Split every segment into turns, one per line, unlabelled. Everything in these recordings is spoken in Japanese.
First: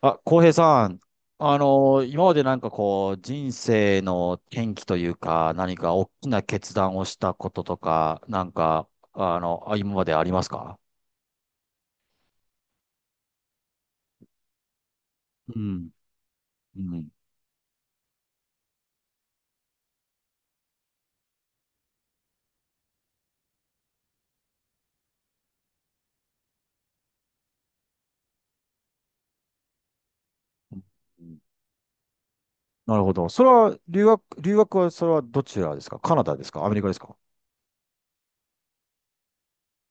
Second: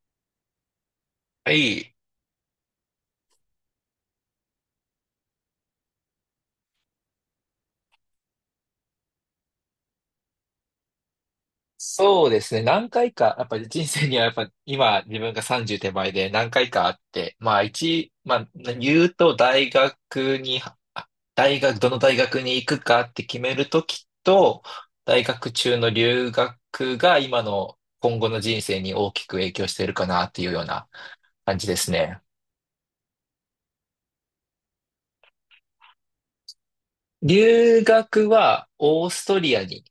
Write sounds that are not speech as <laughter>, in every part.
あ、浩平さん、
はい。
今まで人生の転機というか、何か大きな決断をしたこととか、あ今までありますか？
そうですね。何回か、やっぱり人生にはやっぱ今自分が
う
30
ん。
手前で何回
う
かあっ
ん。
て、まあ一、まあ言うとあ大学、どの大学に行くかって決めるときと、大学中の留学が今後の人生に大きく影響しているかなっていうよう
う
な
ん。
感じですね。
なるほど。それは、留学は、それはどちらですか？カナダですか？アメリカですか？
留学はオーストリアに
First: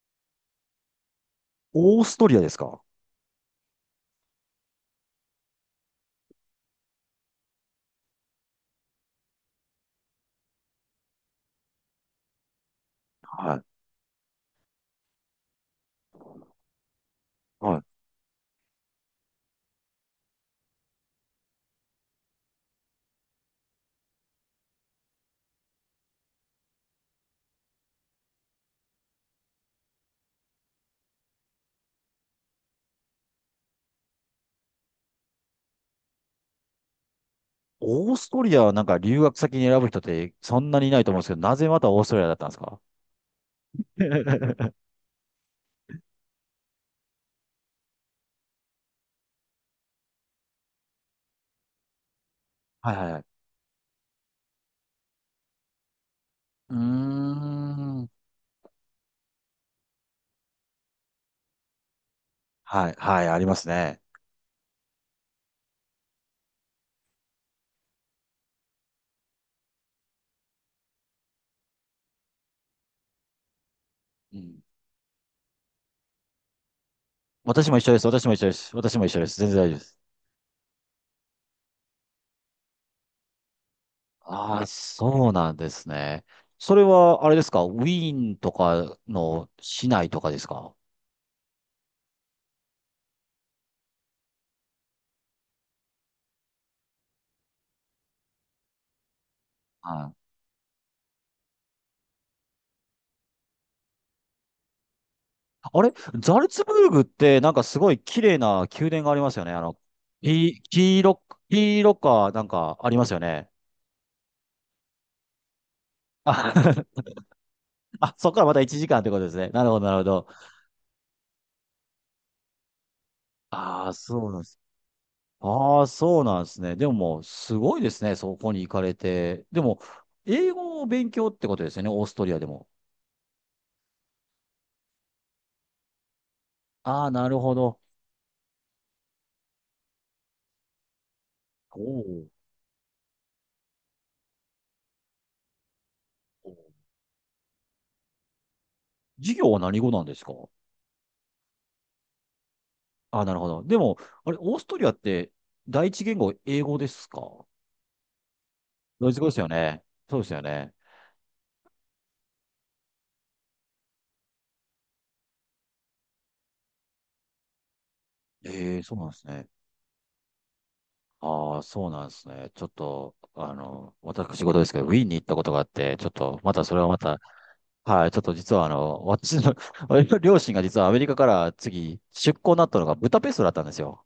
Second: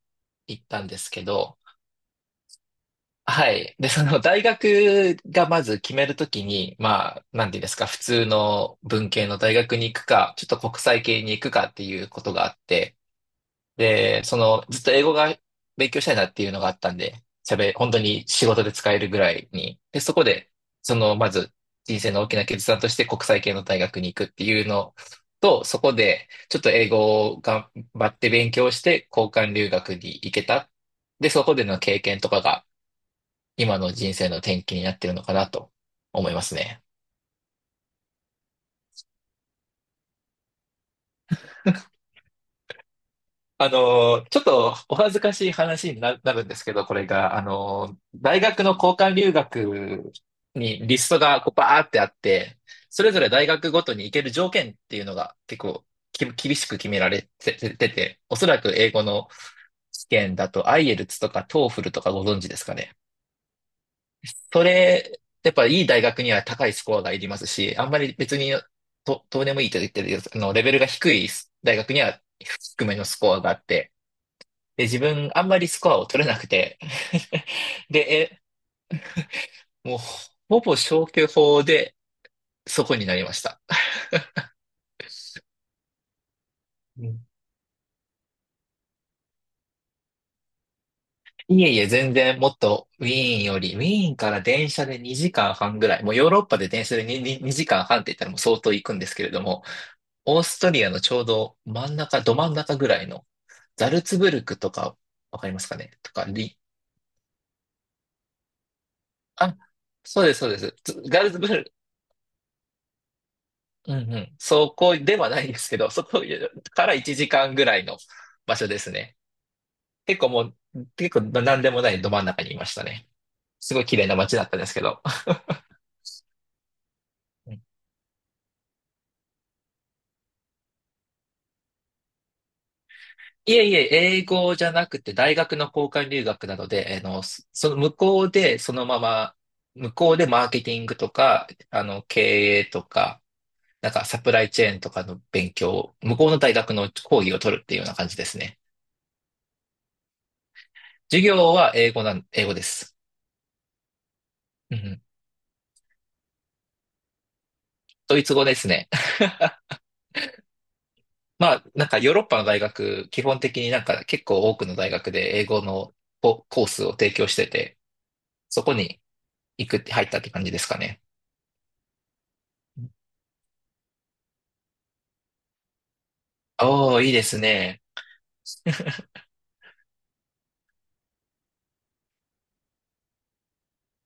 行ったんですけど、
オーストリアですか？
はい。で、その大学がまず決めるときに、まあ、なんていうんですか、普通の文系の大学に行くか、ちょっと国際系に行くかっていうことがあって、
はい。
で、その、ずっと英語が勉強したいなっていうのがあったんで、
はい。
本当に仕事で使えるぐらいに。で、そこで、その、まず人生の大きな決断として国際系の大学に行くっていうのと、そこで、ちょっと英語を頑張って勉強して、交換留学に行けた。で、そこでの経験とかが、今の人生の転機になってるのかなと思いますね。
オーストリアはなんか留学先に選ぶ人ってそんなにいないと思うんですけど、なぜまたオーストリアだったんですか？
あの、ちょっ
<laughs>
とお恥ずかしい話になるんですけど、これが、あの、大学の交換留学にリストがこうバーってあって、
はい
そ
はい
れ
は
ぞ
い。
れ大学ごとに行ける条件っていうのが結構き厳し
うー
く決められてて
ん。
て、おそらく英語の試験だと IELTS とか TOEFL とかご存知ですか
は
ね。
い、はい、ありますね。
それ、やっぱいい大学には高いスコアがいりますし、あんまり別にとどうでもいいと言ってるよレベルが低い大学には低めのスコアがあって、
うん。
で、自分あんまりスコアを取れなくて、
私も一
<laughs>
緒です。
で、
私も一緒です。私も一緒です。全然大丈夫です。
もうほぼ消去法でそこになりました。
ああ、そうなんですね。それ
う
は、
ん。
あれですか？ウィーンとかの市内とかですか？
いえいえ、全然もっとウィーンより、ウィーンから電車で2時間半ぐらい、もうヨーロッパで電車で2、に時間半って言ったらもう相当行くんですけれども、
はい。
オーストリアのちょうど真ん中、ど真ん中ぐらいの、ザルツブルクとか、わかりますか
あ
ね
れ、
とか、
ザルツブルグって、なんかすごい綺麗な宮殿がありますよね。
あ、
あの、
そうです、そうで
黄
す。
黄
ザ
色、
ルツブルク、
黄色か、なんかありますよね。
うんうん。そこではないですけど、<laughs> そこ
あ、
から
<laughs>
1時間ぐらいの
あ、そこからま
場
た
所
1
です
時間って
ね。
ことですね。なるほど、なるほ
結
ど。
構も結構何でもないど真ん中にいましたね。すごい
ああ、
綺麗な
そう
街
なん
だ
で
った
す。
んですけど。
ああ、そうなんですね。でももう、
う
す
ん。
ごいですね。そこに行かれて。でも、英語を勉強ってことですよね。オーストリアでも。
いえいえ、英語じゃなくて大学の交換留学なので、
あ
あ
あ、
の、
なる
そ
ほ
その
ど。
向こうでそのまま、向こうでマーケティングとか、
お。
経
ー
営とか、なんかサプライチェーンとかの勉強を、向こうの大
お、
学の講義を取るっていうような感じですね。
授業は何語なんですか？
授業は英語です。
ああー、なるほど。でも、あれ、オース
う
トリアっ
ん。
て第一言語英語ですか？
ドイツ語ですね。
ドイツ
<laughs>
語ですよね。そうですよね。
まあ、なんかヨーロッパの大学、基本的になんか結構多くの大学で英語のコースを提供してて、そこ
ええ、そう
に
なんですね。
行くって入ったって感じですかね。
ああ、そうなんですね。ちょっと、あの、私事ですけど、ウィーンに行ったことがあって、ちょっと、またそれはま
おー、いい
た、
ですね。
はい、ちょっと実はあの、<laughs> 私の両親が実はアメリカから次、出向になったのがブダペストだったんですよ。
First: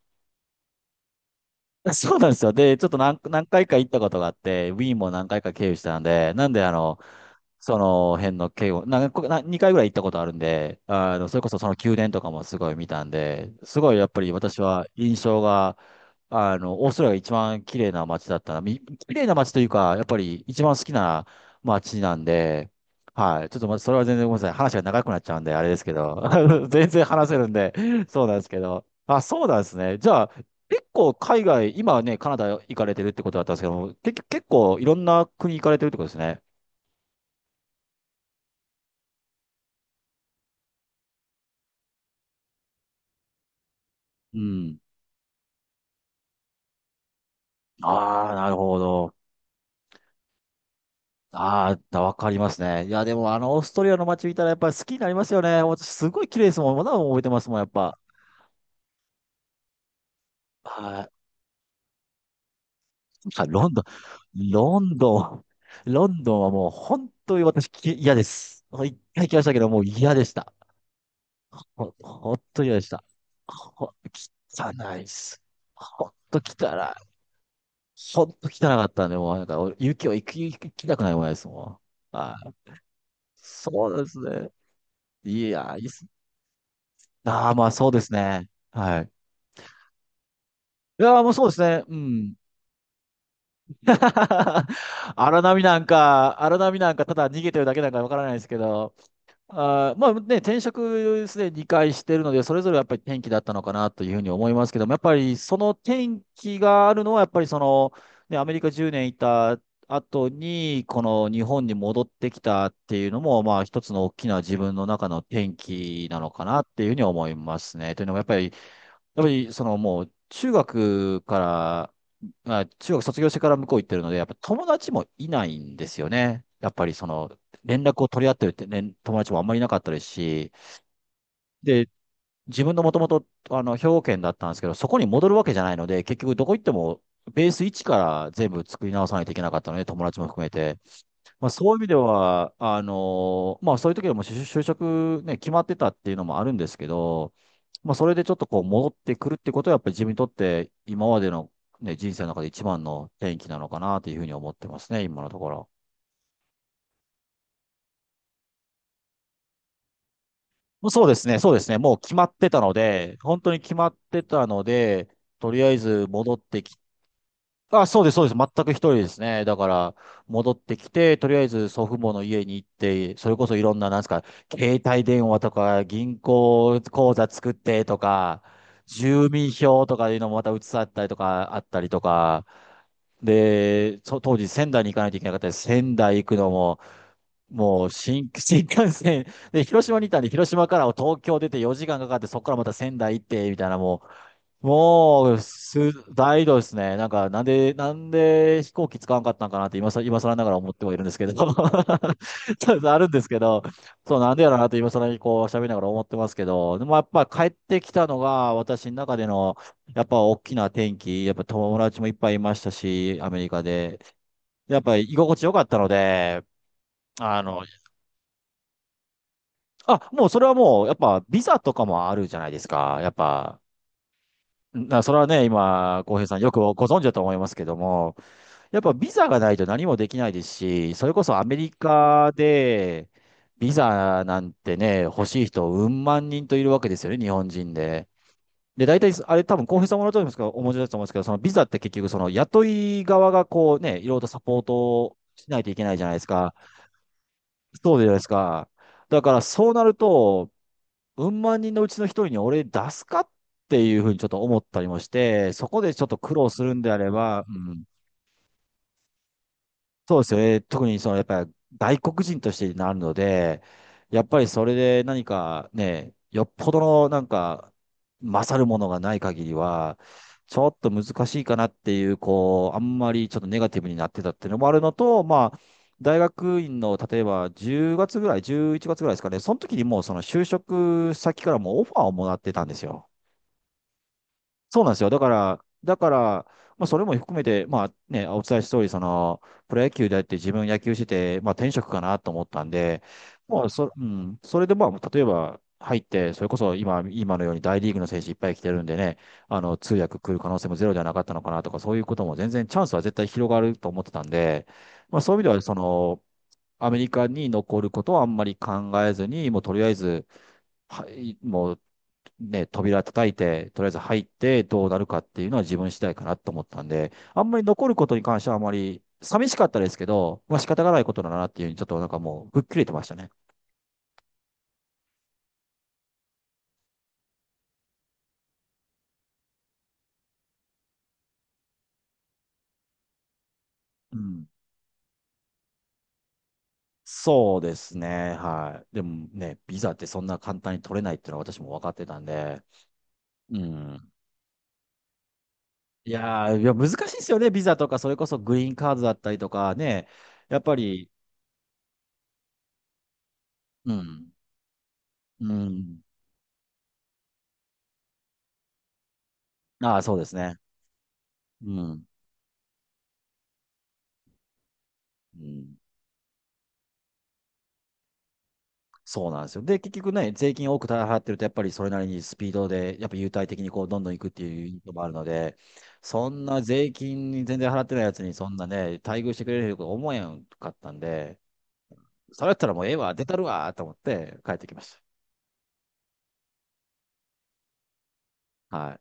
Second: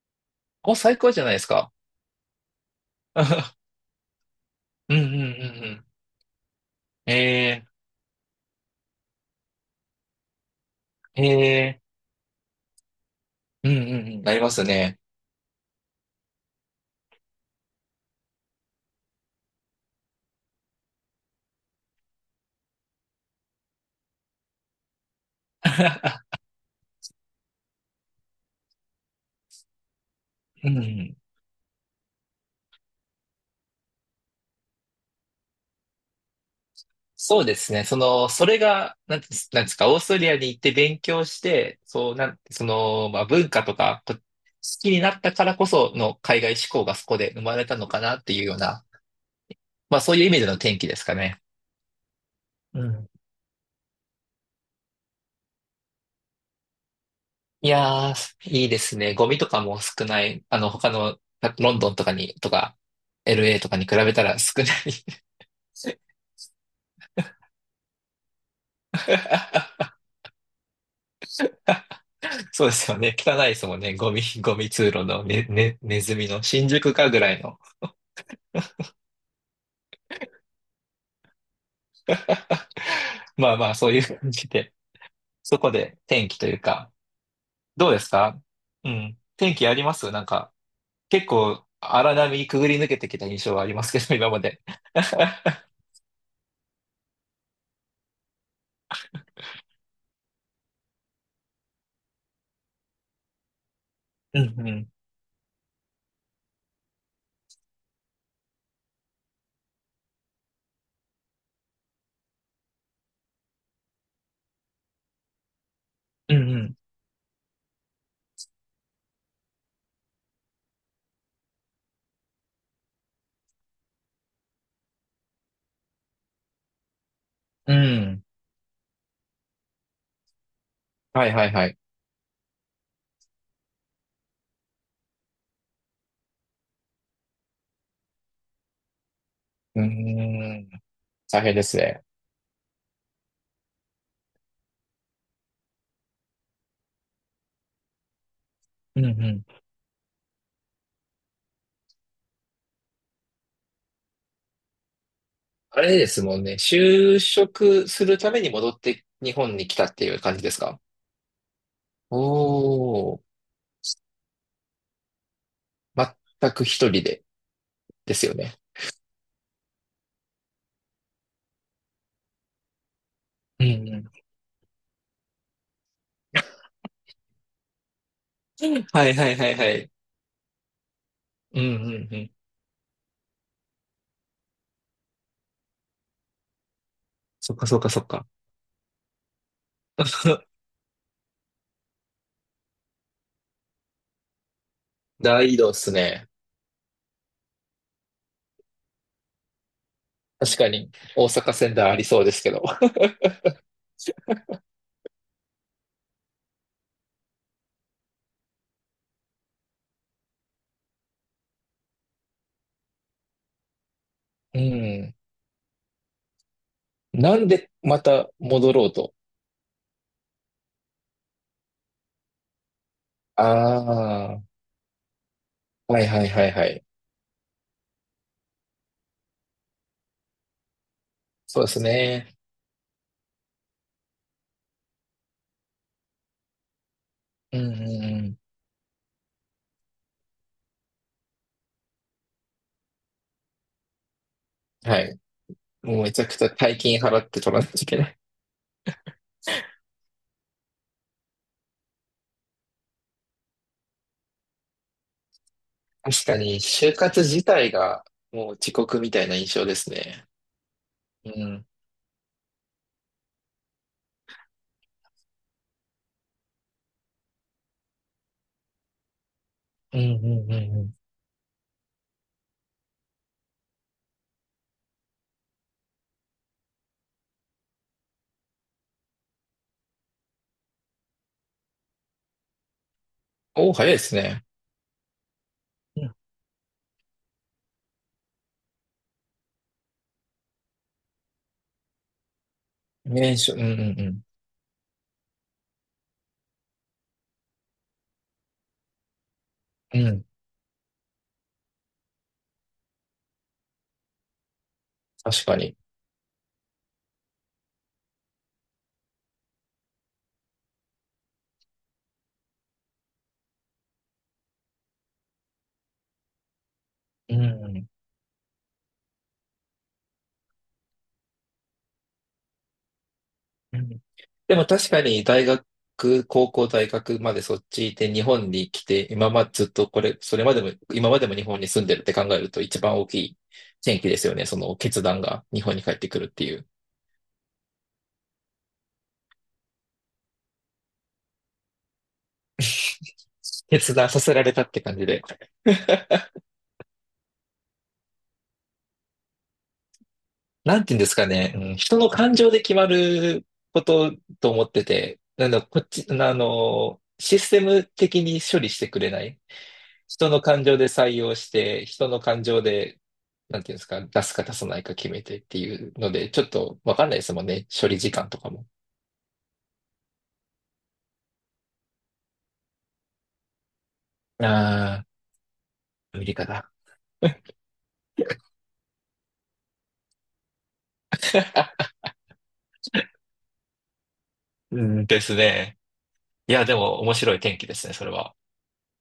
お、最高じゃないですか。
<laughs> そうなんですよ。で、ちょっと
<laughs> う
何
ん
回か行ったことがあって、ウィ
う
ーン
んうん
も
う
何回か経由し
ん。
たんで、なんであの、
え
その辺の経由、なんか、な2回ぐらい行ったことあるんで、あ
ー、
の、それこそその
え
宮殿とかもすごい見たんで、
ー、うん
すごい
う
や
ん
っ
う
ぱ
ん。
り
なりま
私
す
は
ね。
印象が、あの、オーストラリアが一番綺麗な街だったな。綺麗な街というか、やっぱり一番好きな街なんで、はい。ちょっとま、それは全然ごめんなさい。話が長くなっちゃうんで、あれですけど。
<laughs>
<laughs> 全然話せるんで、そうなんですけど。あ、そうなんですね。じゃあ、
う
結構
ん。
海外、今はね、カナダ行かれてるってことだったんですけども、結局結構いろんな国行かれてるってことですね。
そうですね。それが、なんですか、オーストリアに行って勉強して、そう、なん、その、まあ、文化とか、こ好
うん。
きになったからこその海外志向がそこで生まれたのかなっ
あ
て
あ、
いう
なる
よう
ほ
な、
ど。
まあ、そういう意味での転機ですかね。
ああ、わかります
う
ね。いや、
ん。
でもあの、オーストリアの街見たらやっぱり好きになりますよね。私、すごい綺麗ですもん。まだ覚えてますもん、やっ
い
ぱ。
やー、いいですね。ゴミとかも少ない。他
は
の、ロンドンとかに、とか、
い。
LA とかに比べたら少ない。
ロンドン、
<laughs>
ロンドンはもう本当に私嫌です。もう一回来ましたけど、もう嫌でした。ほんと
そう
嫌
で
でし
すよ
た。
ね。汚いですもん
ほ、
ね。ゴミ
汚
通
い
路
っ
の
す。
ね、ネ
ほん
ズミ
と
の新宿
汚い。
かぐらいの。
ほんと汚かったんで、もうなんか、俺雪を行き、行きたくないもんですもん。はい。
<laughs> まあまあ、そ
そ
う
う
い
で
う
す
感じ
ね。
で、
い
そこ
や、いいっ
で
す。
天気というか、
ああ、まあそ
ど
う
うで
で
す
す
か？
ね。
う
はい。
ん。天気ありますなんか、
いやー、
結
もうそうです
構
ね。う
荒
ん。
波くぐり抜けてきた印象はありますけど、<laughs> 今まで。
<laughs> 荒波なんか、ただ逃げてるだけなんかわからないですけど、あー、まあね、転職すでに2してるので、それぞれやっぱり転機だったのかなというふうに
う
思いま
んう
すけど
ん。
も、やっぱりその転機があるのは、やっぱりその、ね、アメリカ10年いた後に、この日本に戻ってきたっていうのも、まあ一つの大きな自分の中の転機なの
う
かなっ
ん
ていうふうに思いますね。というのも、やっぱり、そのもう、中学から、まあ、中学卒業してから向こう行ってるので、やっぱ友達もいないんですよね。やっぱりその、
うん。う
連絡を取
ん。
り合ってるって、ね、友達もあんまりいなかったですし、
はいはいはい。
で、自分のもともと、あの、兵庫県だったんですけど、そこに戻るわけじゃないので、結局どこ行っても、ベース1から全部作り直さないといけなかったの
うー
で、友達も含め
ん。
て。
大
まあ、
変で
そうい
す
う意味で
ね。
は、まあ、そういう時はもう就職ね、決まってたっていうのもあるんですけど、まあ、それでちょっとこう戻っ
うんう
てくるっ
ん。
てことは、やっぱり自分にとって今までの、ね、人生の中で一番の転機なのかなというふうに思ってますね、今のところ。
あれですもんね。就職するために戻って日本に来たっていう感じですか？
もうそうですね、そうですね、もう決まってたの
お
で、
ー。
本当に決まってたので、とりあえず戻っ
全
て
く
き、
一人で？
あ、そうで
で
す、そう
す
で
よ
す。
ね。
全く一人ですね。だから、戻ってきて、とりあえず祖父母の家に行って、それこそい
う
ろんな、なんです
ん
か、携帯電話とか、銀行口座作ってとか、
うん。はい
住
はいは
民
いは
票
い。
とかいうのもまた移さったりとか、あ
う
っ
ん
た
う
り
ん
と
うん。
か、で、当時仙台に行かないといけなかったです。仙台行くのも、
そっかそっ
もう
かそっか。
新、<laughs> 新幹線、で、広島にいたんで、広
<laughs>
島から東京出て4時間かかって、そこからまた仙台行って、みたいな、もう、もう、
大移動っ
す、
すね。
大移動ですね。なんか、なんで飛行機使わんかったんかなって今更なが
確
ら
か
思って
に、
はいるんです
大
けど。
阪仙台あり
<laughs>
そうですけど。
あるんですけど、そう、なんでやろうなと今更にこう喋りながら思ってますけど、でもやっぱ帰ってきたのが私の中での、やっぱ大きな転機、やっぱ友達もいっぱいいましたし、アメリカで。
う
やっぱり
ん。
居心地良かったので、
な
あ
ん
の、
でまた戻ろうと？
あ、もうそれはもう、やっぱビザとかもあるじゃないですか。やっぱ、
あ
それはね、
あ、は
今、
い
浩
は
平
い
さん
は
よ
い
く
は
ご
い。
存知だと思いますけども、やっぱビザがないと何もできないですし、それこそアメ
そうで
リ
す
カ
ね。
で、ビザなんてね、欲しい人、うん万人といるわけですよね、日本
うん
人
う
で。
んう
で、大体、あれ多分、浩平さんもらうと思いますけど、お持ちだと思うんですけど、そのビザって結局、その雇い側がこうね、いろいろとサポート
ん。は
を
い。
しないといけない
もう
じゃ
め
ないで
ちゃ
す
くちゃ
か。
大金払って取らないとい
そ
け
うじゃ
な
ない
い。
ですか。だから、そうなると、うん万人のうちの一人に俺出すかっていうふうにちょっと思ったりもして、そこでちょっと
確
苦
か
労
に、
するんで
就
あれ
活自
ば、う
体
ん。
がもう遅刻みたいな印象です
そうで
ね。
すよね。特にそのやっ
う
ぱり
ん。
外国人としてなるので、やっぱりそれで何かね、よっぽどのなんか勝るものがない限り
う
は、
んうんう
ちょっ
んう
と
ん。
難しいかなっていう、こう、あんまりちょっとネガティブになってたっていうのもあるのと、まあ、大学院の例えば10月ぐらい、11月ぐらいですかね、その時にもうその就職先からもうオファーをもらってたんですよ。
おお、早いですね。
そうなんですよ。だから、だ
う
か
ん。
ら、まあ、それも含めて、まあね、お伝えした通り、その、プロ野球であって自分野球してて、まあ転職かなと思ったんで、
年初、うんう
もうそ、
ん
う
う
ん、それでまあ、例えば入って、それこそ今のように大リーグの選手いっぱい来てるんでね、あの、通
ん。う
訳
ん。
来る可能性もゼロではなかったのかなとか、そういうことも全然チャンスは絶対広がると思ってたんで、まあそういう
確
意味で
か
は、そ
に。
の、アメリカに残ることはあんまり考えずに、もうとりあえず、はい、もうね、扉叩いて、とりあえず入ってどうなるかっていうのは自分次第かなと思ったんで、
う
あんまり残
ん。
ることに関してはあまり寂しかったですけど、まあ仕方がないことだなっていうふうにちょっとなんかもう吹っ切れてましたね。
うん。でも確かに大学、高校、大学までそっちで日本に来て、今までずっとそれまでも、今までも日本に住んでるって考えると一番大きい転機
う
ですよ
ん。
ね。その決断が日本に帰ってくるっていう。
そうですね。はい。でもね、ビザってそんな簡単に取れないっていうのは私も分かってたんで、う
<laughs> 決断
ん。
させられたって感じで。<laughs>
いやー、いや難しいですよね。ビザとか、それこそグリーンカードだったりとかね。やっぱ
なんて言うんで
り、
すかね、うん、人の感情で決まるこ
う
と
ん。
と思ってて、なん
う
だ、こっ
ん。
ち、システム的に処理してくれない。
ああ、そうで
人
す
の
ね。
感情で採用し
う
て、
ん。
人の感情で、なんていうんですか、出すか出さないか決めてっ
う
て
ん。
いうので、ちょっとわかんないですもんね。処理時間とかも。
そうなんですよ。で、結局ね、税金を多く払ってると、やっぱりそれなりにスピードで、やっぱ優待的にこう、どんどん行くっていうのも
ああ、
あるので、
アメ
そ
リ
ん
カ
な
だ。
税金に全然払ってないやつに、そんなね、待遇してくれると思えんかったんで、
<laughs>
それやったらもうええわ、出たるわ、と思って帰ってきま
う
し
んですね。いや、でも面白い天気ですね、それは。
た。はい。